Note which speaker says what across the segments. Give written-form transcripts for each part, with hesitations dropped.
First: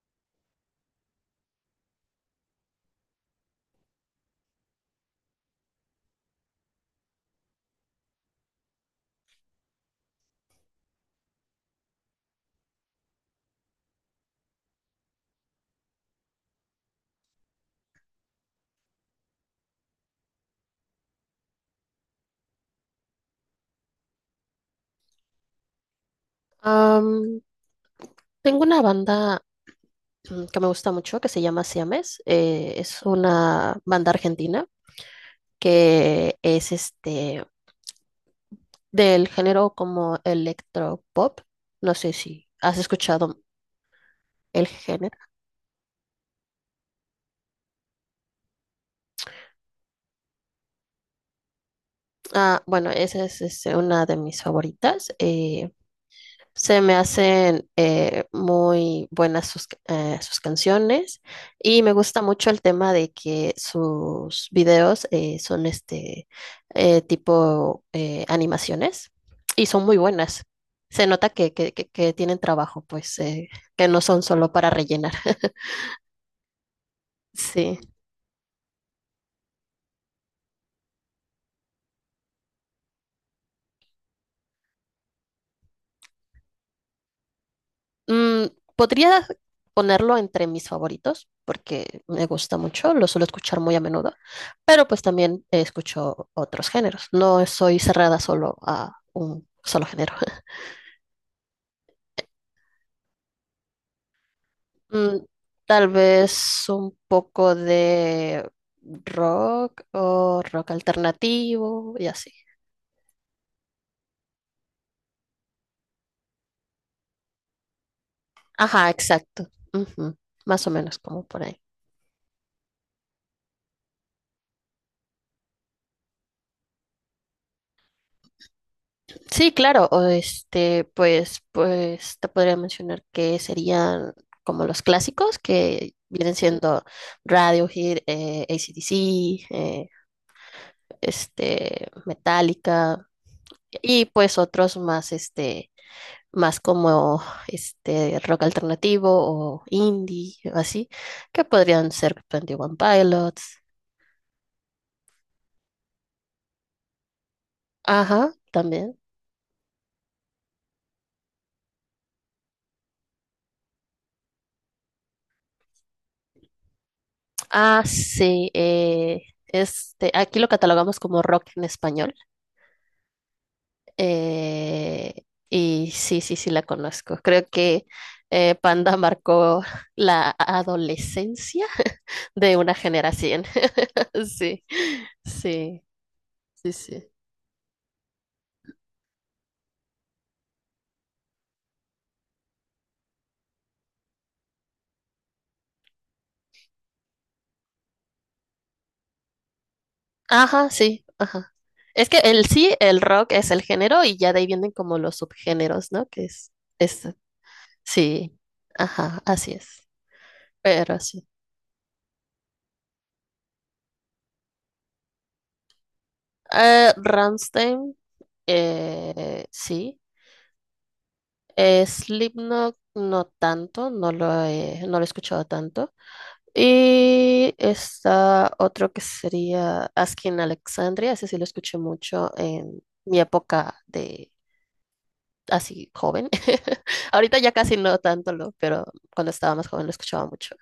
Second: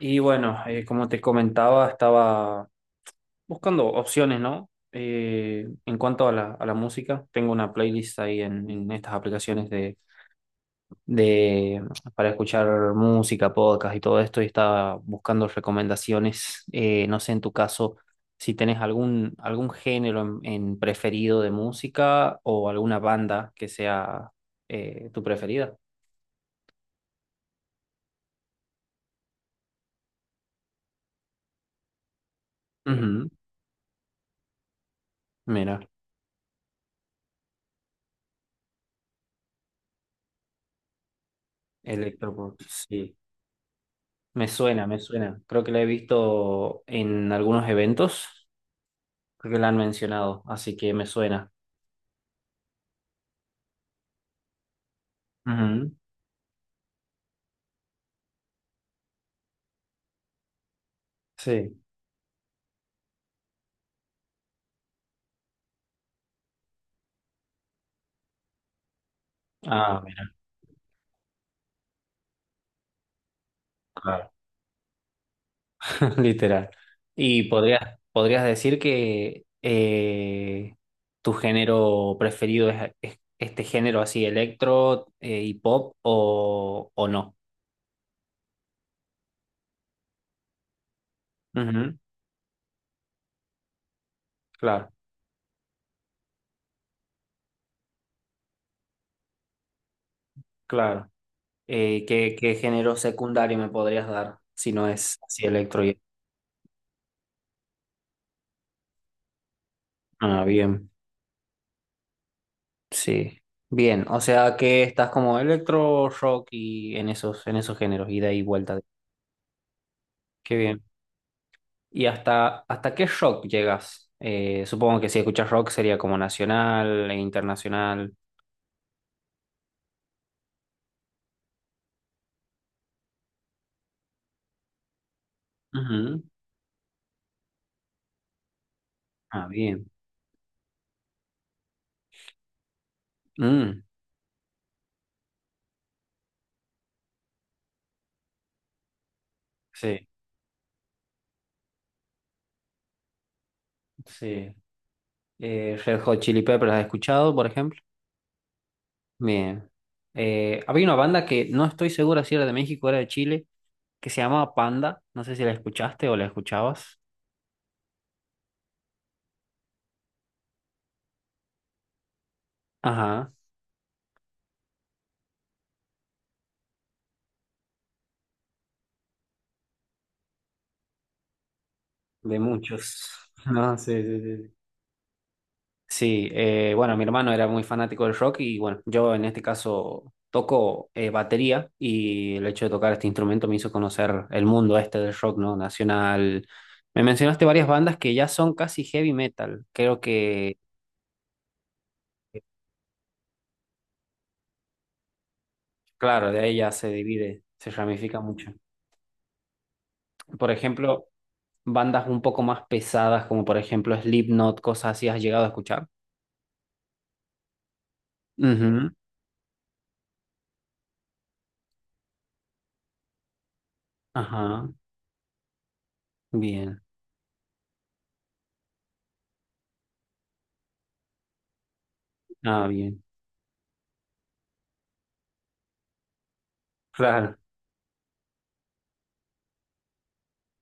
Speaker 1: Y bueno, como te comentaba, estaba buscando opciones, ¿no? En cuanto a a la música, tengo una playlist ahí en estas aplicaciones de para escuchar música, podcast y todo esto, y estaba buscando recomendaciones. No sé, en tu caso, si tenés algún género en preferido de música o alguna banda que sea tu preferida.
Speaker 2: Am, Tengo una banda que me gusta mucho que se llama Siames. Eh, es
Speaker 1: Ujú.
Speaker 2: una banda argentina
Speaker 1: Mira,
Speaker 2: que es del género como electropop. No sé si
Speaker 1: electropop,
Speaker 2: has
Speaker 1: sí.
Speaker 2: escuchado
Speaker 1: Me
Speaker 2: el
Speaker 1: suena, me
Speaker 2: género.
Speaker 1: suena. Creo que la he visto en algunos eventos. Creo que la han mencionado, así que me suena.
Speaker 2: Ah, bueno, esa es, una de mis favoritas.
Speaker 1: Ujú.
Speaker 2: Se me hacen muy buenas sus canciones,
Speaker 1: Sí.
Speaker 2: y me gusta mucho el tema de que sus videos son tipo animaciones y son muy
Speaker 1: Ah, mira,
Speaker 2: buenas. Se nota que, que tienen trabajo, pues que no son
Speaker 1: claro.
Speaker 2: solo para rellenar.
Speaker 1: Literal. Y
Speaker 2: Sí.
Speaker 1: podrías, podrías decir que tu género preferido es este género así, electro y pop o no.
Speaker 2: Mm, Podría ponerlo entre mis favoritos
Speaker 1: Ujú.
Speaker 2: porque me gusta mucho, lo suelo escuchar muy a menudo, pero
Speaker 1: Claro,
Speaker 2: pues también escucho otros géneros. No soy cerrada solo a un solo género.
Speaker 1: claro. ¿Qué, qué género secundario me podrías dar si no es
Speaker 2: Mm,
Speaker 1: así electro
Speaker 2: Tal
Speaker 1: y...
Speaker 2: vez un poco de rock o
Speaker 1: Ah,
Speaker 2: rock
Speaker 1: bien.
Speaker 2: alternativo y así.
Speaker 1: Sí, bien, o sea que estás como electro rock y en esos géneros, ida y vuelta.
Speaker 2: Ajá, exacto. Ujú,
Speaker 1: Qué
Speaker 2: más o
Speaker 1: bien.
Speaker 2: menos como por ahí.
Speaker 1: ¿Y hasta, hasta qué rock llegas? Supongo que si escuchas rock sería como nacional e internacional.
Speaker 2: Sí, claro, o pues te podría mencionar que serían como los clásicos que
Speaker 1: Ujú.
Speaker 2: vienen siendo Radiohead, AC/DC,
Speaker 1: Ah, bien.
Speaker 2: eh, Metallica
Speaker 1: Mm,
Speaker 2: y pues otros más, más como rock alternativo o
Speaker 1: sí,
Speaker 2: indie o así, que podrían ser Twenty One Pilots.
Speaker 1: sí. Red Hot Chili Peppers, ¿has escuchado, por ejemplo?
Speaker 2: Ajá, también.
Speaker 1: Bien. Había una banda que no estoy segura si era de México o era de Chile, que se llamaba Panda. No sé si la escuchaste o la escuchabas.
Speaker 2: Ah, sí, aquí lo catalogamos como rock en español.
Speaker 1: Ajá,
Speaker 2: Eh, y sí, sí la conozco. Creo que Panda marcó la adolescencia
Speaker 1: de
Speaker 2: de una
Speaker 1: muchos.
Speaker 2: generación.
Speaker 1: No, sí, sí, sí. Sí,
Speaker 2: Sí, sí,
Speaker 1: sí,
Speaker 2: sí,
Speaker 1: bueno, mi
Speaker 2: sí.
Speaker 1: hermano era muy fanático del rock y bueno, yo en este caso toco batería y el hecho de tocar este instrumento me hizo conocer el mundo este del rock, ¿no? Nacional. Me mencionaste varias bandas que ya son casi heavy metal. Creo que,
Speaker 2: Ajá, sí, ajá. Es que el rock es el género y ya de ahí vienen como los subgéneros, ¿no?
Speaker 1: claro, de ahí ya se
Speaker 2: Es,
Speaker 1: divide, se ramifica
Speaker 2: sí,
Speaker 1: mucho.
Speaker 2: ajá, así es.
Speaker 1: Por
Speaker 2: Pero
Speaker 1: ejemplo,
Speaker 2: sí.
Speaker 1: bandas un poco más pesadas como por ejemplo Slipknot, cosas así, ¿has llegado a escuchar?
Speaker 2: Rammstein,
Speaker 1: Ujú.
Speaker 2: sí. Slipknot no tanto,
Speaker 1: Ajá,
Speaker 2: no lo he escuchado tanto.
Speaker 1: bien.
Speaker 2: Y está otro que sería Asking Alexandria, ese sí lo escuché mucho
Speaker 1: Ah,
Speaker 2: en
Speaker 1: bien.
Speaker 2: mi época de así joven.
Speaker 1: Claro.
Speaker 2: Ahorita ya casi no tanto pero cuando estaba más joven lo escuchaba mucho.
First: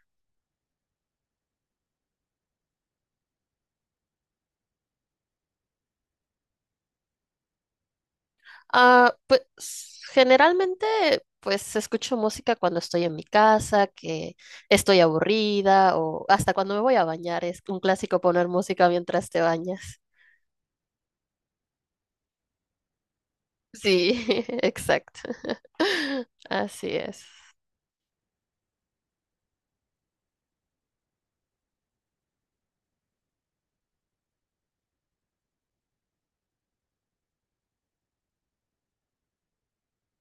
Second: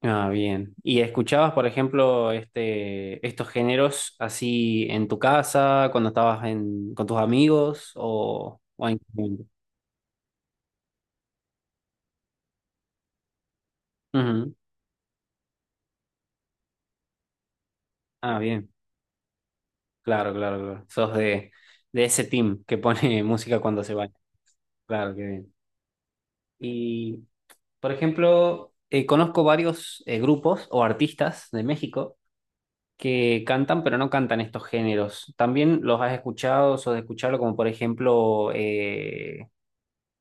Speaker 1: Ah, bien. ¿Y escuchabas, por ejemplo, este, estos géneros así en tu casa, cuando estabas en, con tus amigos o en...
Speaker 2: Ah, pues generalmente pues escucho música cuando estoy en mi casa, que
Speaker 1: Ujú.
Speaker 2: estoy aburrida o hasta cuando me voy a bañar, es un clásico
Speaker 1: Ah,
Speaker 2: poner
Speaker 1: bien.
Speaker 2: música mientras te bañas.
Speaker 1: Claro, claro, claro. Sos de ese team que pone música cuando se
Speaker 2: Sí,
Speaker 1: baña. Claro,
Speaker 2: exacto.
Speaker 1: qué bien.
Speaker 2: Así
Speaker 1: Y,
Speaker 2: es.
Speaker 1: por ejemplo, conozco varios grupos o artistas de México que cantan, pero no cantan estos géneros. También los has escuchado o de escucharlo, como por ejemplo...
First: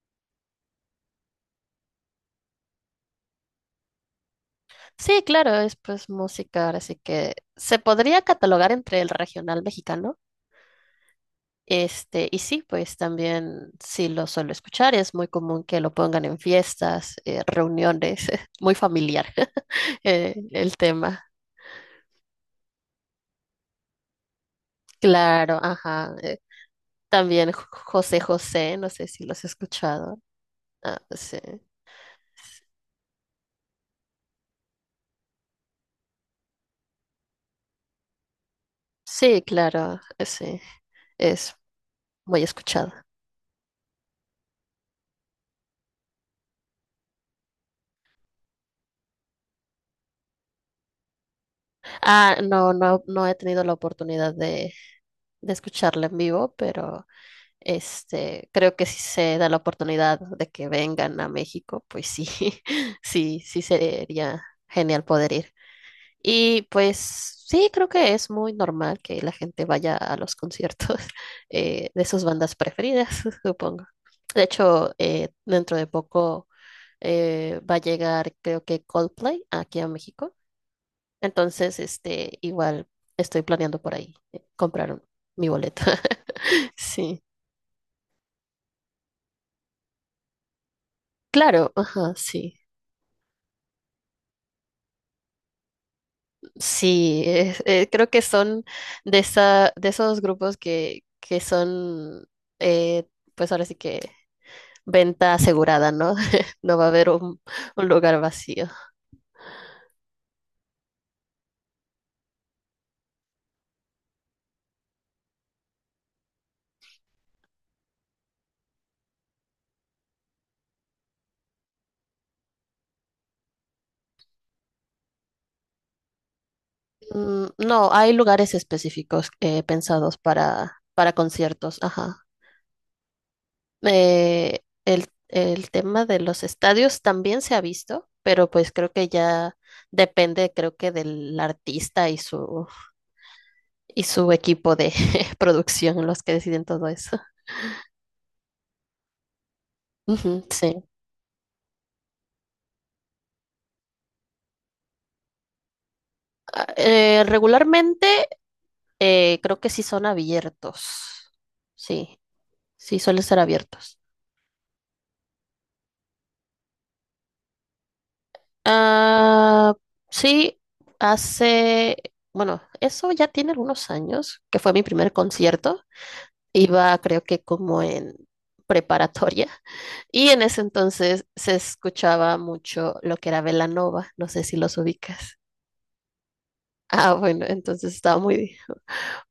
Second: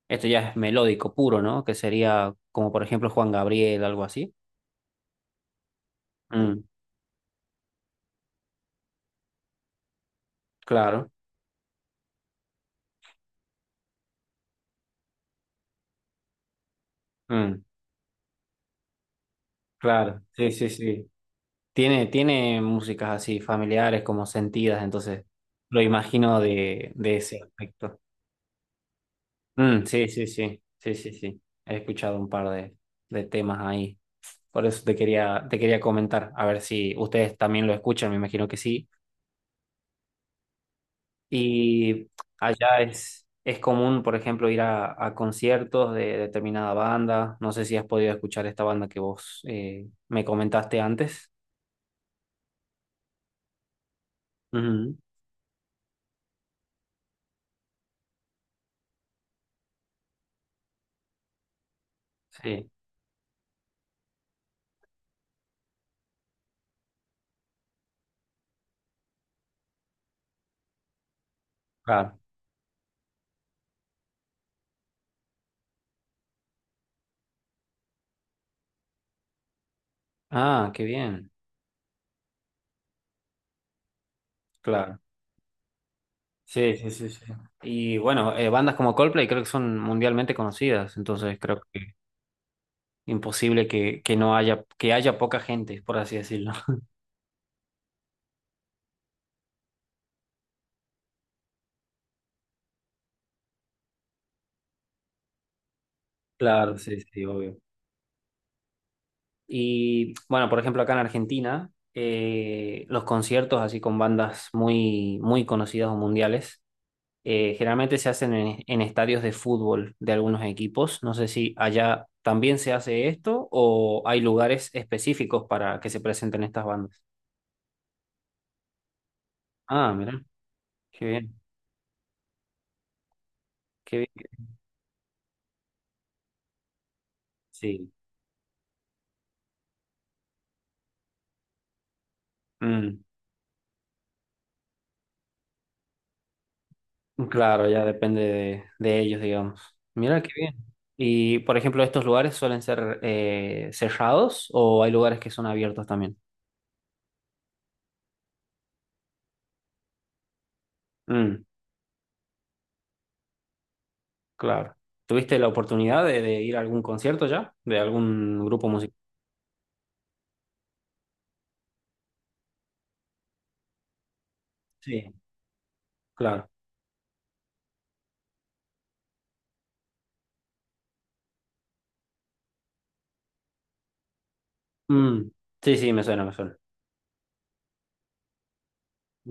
Speaker 1: Esto ya es melódico puro, ¿no? Que sería como por ejemplo Juan Gabriel, algo así.
Speaker 2: Sí, claro, es pues
Speaker 1: Mm,
Speaker 2: música, ahora sí que se podría catalogar entre el regional mexicano.
Speaker 1: claro,
Speaker 2: Y sí, pues también sí lo suelo escuchar, es muy común que lo pongan en fiestas,
Speaker 1: mm,
Speaker 2: reuniones, muy familiar
Speaker 1: claro, sí, sí,
Speaker 2: el
Speaker 1: sí.
Speaker 2: tema.
Speaker 1: Tiene, tiene músicas así familiares, como sentidas, entonces
Speaker 2: Claro,
Speaker 1: lo
Speaker 2: ajá.
Speaker 1: imagino de ese
Speaker 2: También
Speaker 1: aspecto.
Speaker 2: José José, no sé si los he
Speaker 1: Mm, sí,
Speaker 2: escuchado.
Speaker 1: sí, sí, sí,
Speaker 2: Ah,
Speaker 1: sí,
Speaker 2: sí.
Speaker 1: sí. He escuchado un par de temas ahí. Por eso te quería comentar, a ver si ustedes también lo escuchan, me imagino que sí.
Speaker 2: Sí, claro, sí, es
Speaker 1: Y
Speaker 2: muy
Speaker 1: allá
Speaker 2: escuchado.
Speaker 1: es común, por ejemplo, ir a conciertos de determinada banda. No sé si has podido escuchar esta banda que vos me comentaste antes.
Speaker 2: Ah, no, no he tenido la oportunidad
Speaker 1: Ujú.
Speaker 2: de escucharla en vivo, pero creo que si se da la oportunidad de que vengan a México, pues sí,
Speaker 1: Sí,
Speaker 2: sí, sí sería genial poder ir. Y pues sí, creo que es muy normal que la gente vaya a los conciertos de
Speaker 1: claro.
Speaker 2: sus bandas preferidas, supongo. De hecho, dentro de poco va a llegar, creo que Coldplay aquí a México.
Speaker 1: Ah, qué bien.
Speaker 2: Entonces, igual estoy planeando por ahí comprar
Speaker 1: Claro.
Speaker 2: mi boleto.
Speaker 1: Sí, sí, sí,
Speaker 2: Sí,
Speaker 1: sí. Y bueno, bandas como Coldplay creo que son mundialmente conocidas, entonces creo
Speaker 2: claro,
Speaker 1: que
Speaker 2: ajá, sí.
Speaker 1: imposible que no haya, que haya poca gente, por así decirlo.
Speaker 2: Sí, creo que son de esos grupos que son, eh, pues ahora sí que venta asegurada, ¿no?
Speaker 1: Claro,
Speaker 2: No va a
Speaker 1: sí,
Speaker 2: haber
Speaker 1: sí, obvio.
Speaker 2: un lugar vacío.
Speaker 1: Y bueno, por ejemplo, acá en Argentina, los conciertos así con bandas muy, muy conocidas o mundiales, generalmente se hacen en estadios de fútbol de algunos equipos. No sé si allá también se hace esto o hay lugares específicos para que se presenten estas bandas.
Speaker 2: No, hay lugares específicos
Speaker 1: Ah,
Speaker 2: pensados
Speaker 1: mira, qué
Speaker 2: para
Speaker 1: bien,
Speaker 2: conciertos, ajá.
Speaker 1: qué bien.
Speaker 2: Eh, el tema de los estadios también se ha
Speaker 1: Sí.
Speaker 2: visto, pero pues creo que ya depende, creo que del artista y
Speaker 1: Mm,
Speaker 2: y su equipo de producción los que deciden todo eso.
Speaker 1: claro, ya depende de ellos, digamos. Mira, qué
Speaker 2: Ujú,
Speaker 1: bien.
Speaker 2: sí.
Speaker 1: Y, por ejemplo, ¿estos lugares suelen ser cerrados o hay lugares que son abiertos también?
Speaker 2: Ah, regularmente creo que sí son abiertos.
Speaker 1: Mm,
Speaker 2: Sí, sí suelen ser abiertos.
Speaker 1: claro. ¿Tuviste la oportunidad de ir a algún concierto ya? ¿De algún grupo musical?
Speaker 2: Ah, sí, hace, bueno, eso ya tiene algunos años, que fue mi
Speaker 1: Sí,
Speaker 2: primer concierto.
Speaker 1: claro.
Speaker 2: Iba creo que como en preparatoria, y en ese entonces se escuchaba mucho lo que era Belanova, no sé si los
Speaker 1: Mm,
Speaker 2: ubicas.
Speaker 1: sí, sí, me suena, me suena.
Speaker 2: Ah, bueno, entonces estaba muy,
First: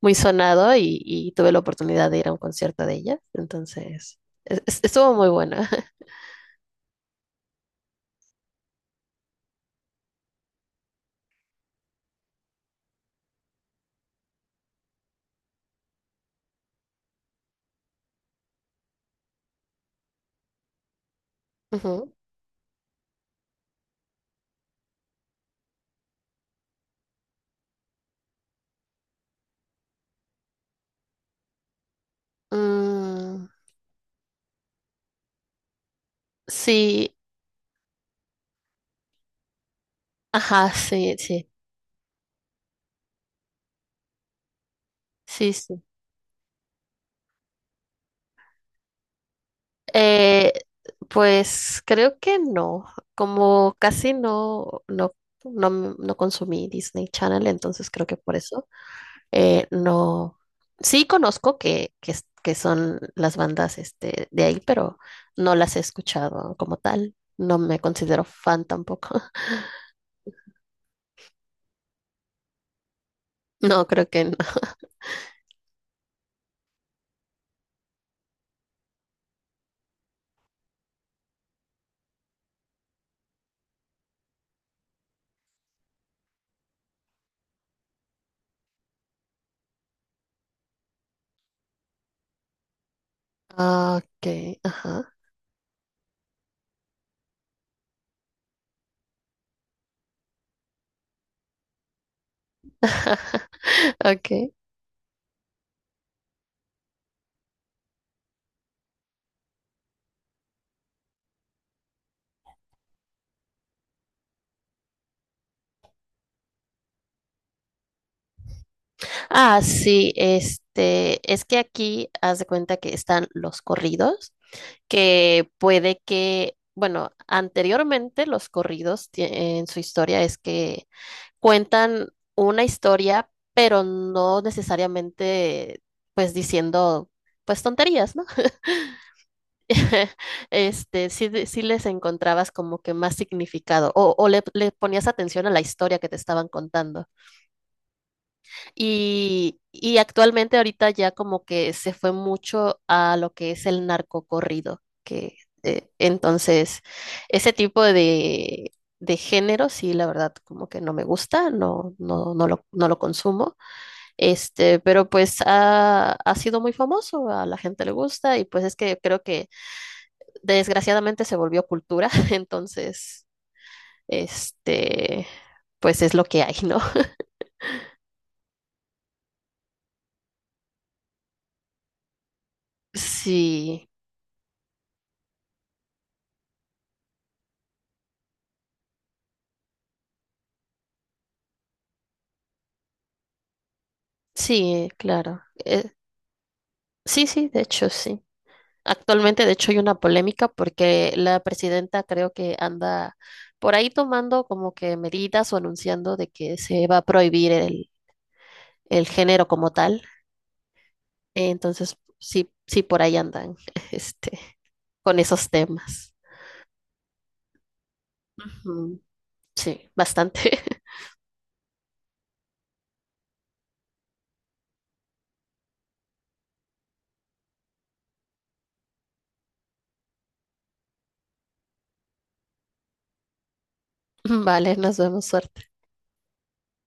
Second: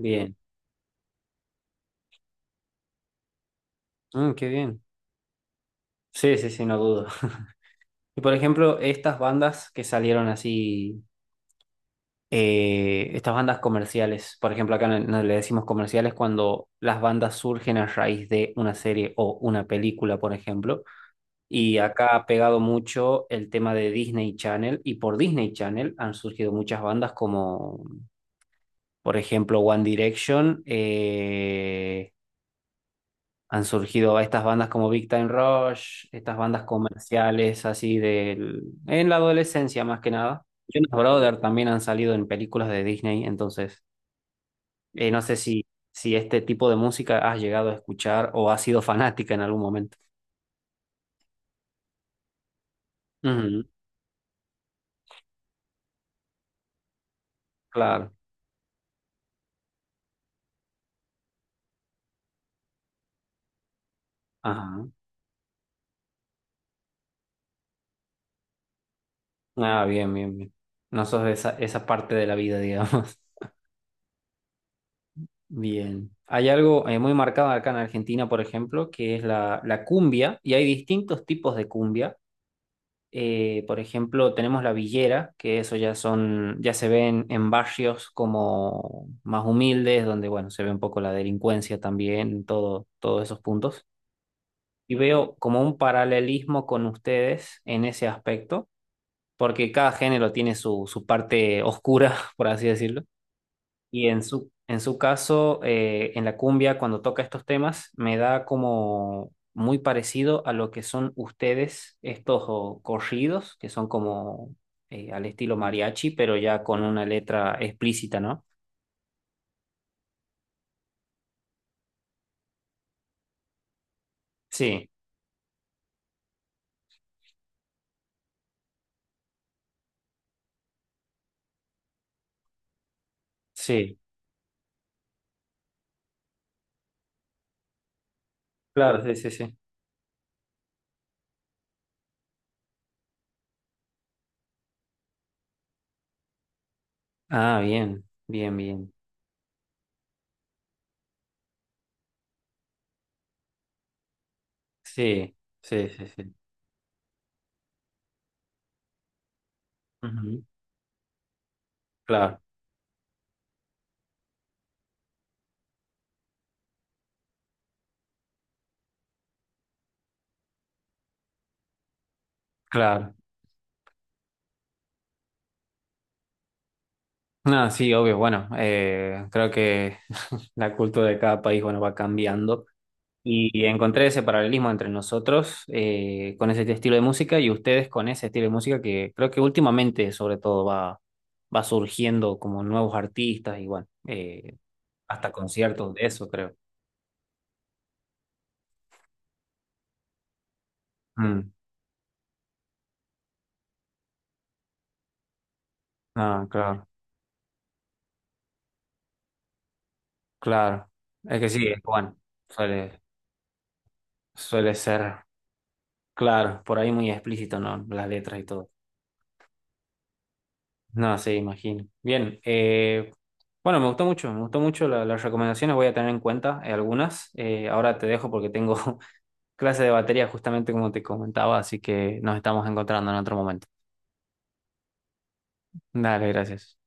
Speaker 2: muy sonado, y tuve la oportunidad de ir a un concierto de ella. Entonces
Speaker 1: Mm, qué bien.
Speaker 2: estuvo muy buena.
Speaker 1: Sí, sí, sí, no dudo. Y por ejemplo, estas bandas que salieron así, estas bandas comerciales, por ejemplo, acá no le decimos comerciales cuando las bandas surgen a raíz de una serie o una película, por ejemplo. Y
Speaker 2: Ujú.
Speaker 1: acá ha pegado mucho el tema de Disney Channel y por Disney Channel han surgido muchas bandas como por ejemplo, One Direction,
Speaker 2: Mm,
Speaker 1: han surgido estas bandas como Big Time Rush, estas bandas
Speaker 2: sí,
Speaker 1: comerciales así del, en la adolescencia más que nada.
Speaker 2: ajá,
Speaker 1: Jonas
Speaker 2: sí,
Speaker 1: Brothers
Speaker 2: sí,
Speaker 1: también han salido en películas de Disney, entonces no sé si,
Speaker 2: sí.
Speaker 1: si este tipo de música has llegado a escuchar o has sido fanática en algún momento.
Speaker 2: Eh, pues creo que no.
Speaker 1: Ujú,
Speaker 2: Como casi no, no, no, no consumí Disney Channel, entonces creo
Speaker 1: claro.
Speaker 2: que por eso no. Sí conozco que son las bandas de ahí,
Speaker 1: Ajá.
Speaker 2: pero no las he escuchado como tal. No me considero fan tampoco.
Speaker 1: Ah, bien, bien, bien. No sos de esa, esa parte de la vida, digamos.
Speaker 2: No, creo que no.
Speaker 1: Bien. Hay algo muy marcado acá en Argentina, por ejemplo, que es la, la cumbia, y hay distintos tipos de cumbia. Por ejemplo, tenemos la villera, que eso ya son, ya se ven en barrios como más humildes, donde bueno, se ve un poco la delincuencia también, todo, todos esos puntos.
Speaker 2: Ah, ok,
Speaker 1: Y
Speaker 2: ajá.
Speaker 1: veo como un paralelismo con ustedes en ese aspecto, porque cada género tiene su, su parte oscura, por así decirlo. Y
Speaker 2: Okay.
Speaker 1: en su caso, en la cumbia, cuando toca estos temas, me da como muy parecido a lo que son ustedes, estos oh, corridos, que son como al estilo mariachi, pero ya con una letra explícita, ¿no?
Speaker 2: Ah, sí, es que aquí haz de cuenta que están los corridos
Speaker 1: Sí,
Speaker 2: que puede que, bueno, anteriormente los corridos en su historia es que cuentan una historia, pero
Speaker 1: sí,
Speaker 2: no necesariamente pues diciendo pues tonterías, ¿no?
Speaker 1: claro, sí, sí, sí.
Speaker 2: Sí, sí les encontrabas como que más significado, o le ponías atención a la historia que te estaban contando.
Speaker 1: Ah, bien, bien, bien.
Speaker 2: Y actualmente ahorita ya como que se fue mucho a lo que es el narcocorrido.
Speaker 1: Sí,
Speaker 2: que
Speaker 1: sí,
Speaker 2: eh,
Speaker 1: sí, sí.
Speaker 2: entonces ese tipo de género, sí, la verdad
Speaker 1: Ujú.
Speaker 2: como que no me gusta,
Speaker 1: Claro,
Speaker 2: no lo consumo. Pero pues ha sido muy famoso, a la gente le gusta y pues es que creo que desgraciadamente se volvió cultura,
Speaker 1: claro.
Speaker 2: entonces, este, pues es lo que hay, ¿no?
Speaker 1: No, sí, obvio. Bueno, creo que la cultura de cada país, bueno, va cambiando, y
Speaker 2: Sí,
Speaker 1: encontré ese paralelismo entre nosotros con ese estilo de música y ustedes con ese estilo de música que creo que últimamente sobre todo va, va surgiendo como nuevos artistas y bueno,
Speaker 2: sí,
Speaker 1: hasta
Speaker 2: claro.
Speaker 1: conciertos de eso creo.
Speaker 2: Sí, sí, de hecho, sí. Actualmente, de hecho, hay una polémica porque la
Speaker 1: Mm,
Speaker 2: presidenta creo que anda por ahí tomando como que medidas o anunciando de
Speaker 1: ah,
Speaker 2: que se
Speaker 1: claro,
Speaker 2: va a prohibir el género como tal.
Speaker 1: claro. Es que sí, es
Speaker 2: Entonces,
Speaker 1: bueno,
Speaker 2: sí, sí,
Speaker 1: suele,
Speaker 2: por ahí andan, este,
Speaker 1: suele ser,
Speaker 2: con esos temas.
Speaker 1: claro, por ahí muy explícito, ¿no? Las letras y todo.
Speaker 2: Ujú, sí, bastante.
Speaker 1: No, sí, imagino. Bien, bueno, me gustó mucho las recomendaciones, voy a tener en cuenta algunas. Ahora te dejo porque tengo clase de batería, justamente como te comentaba, así que nos estamos encontrando en otro momento.
Speaker 2: Vale, nos vemos, suerte.
Speaker 1: Dale, gracias.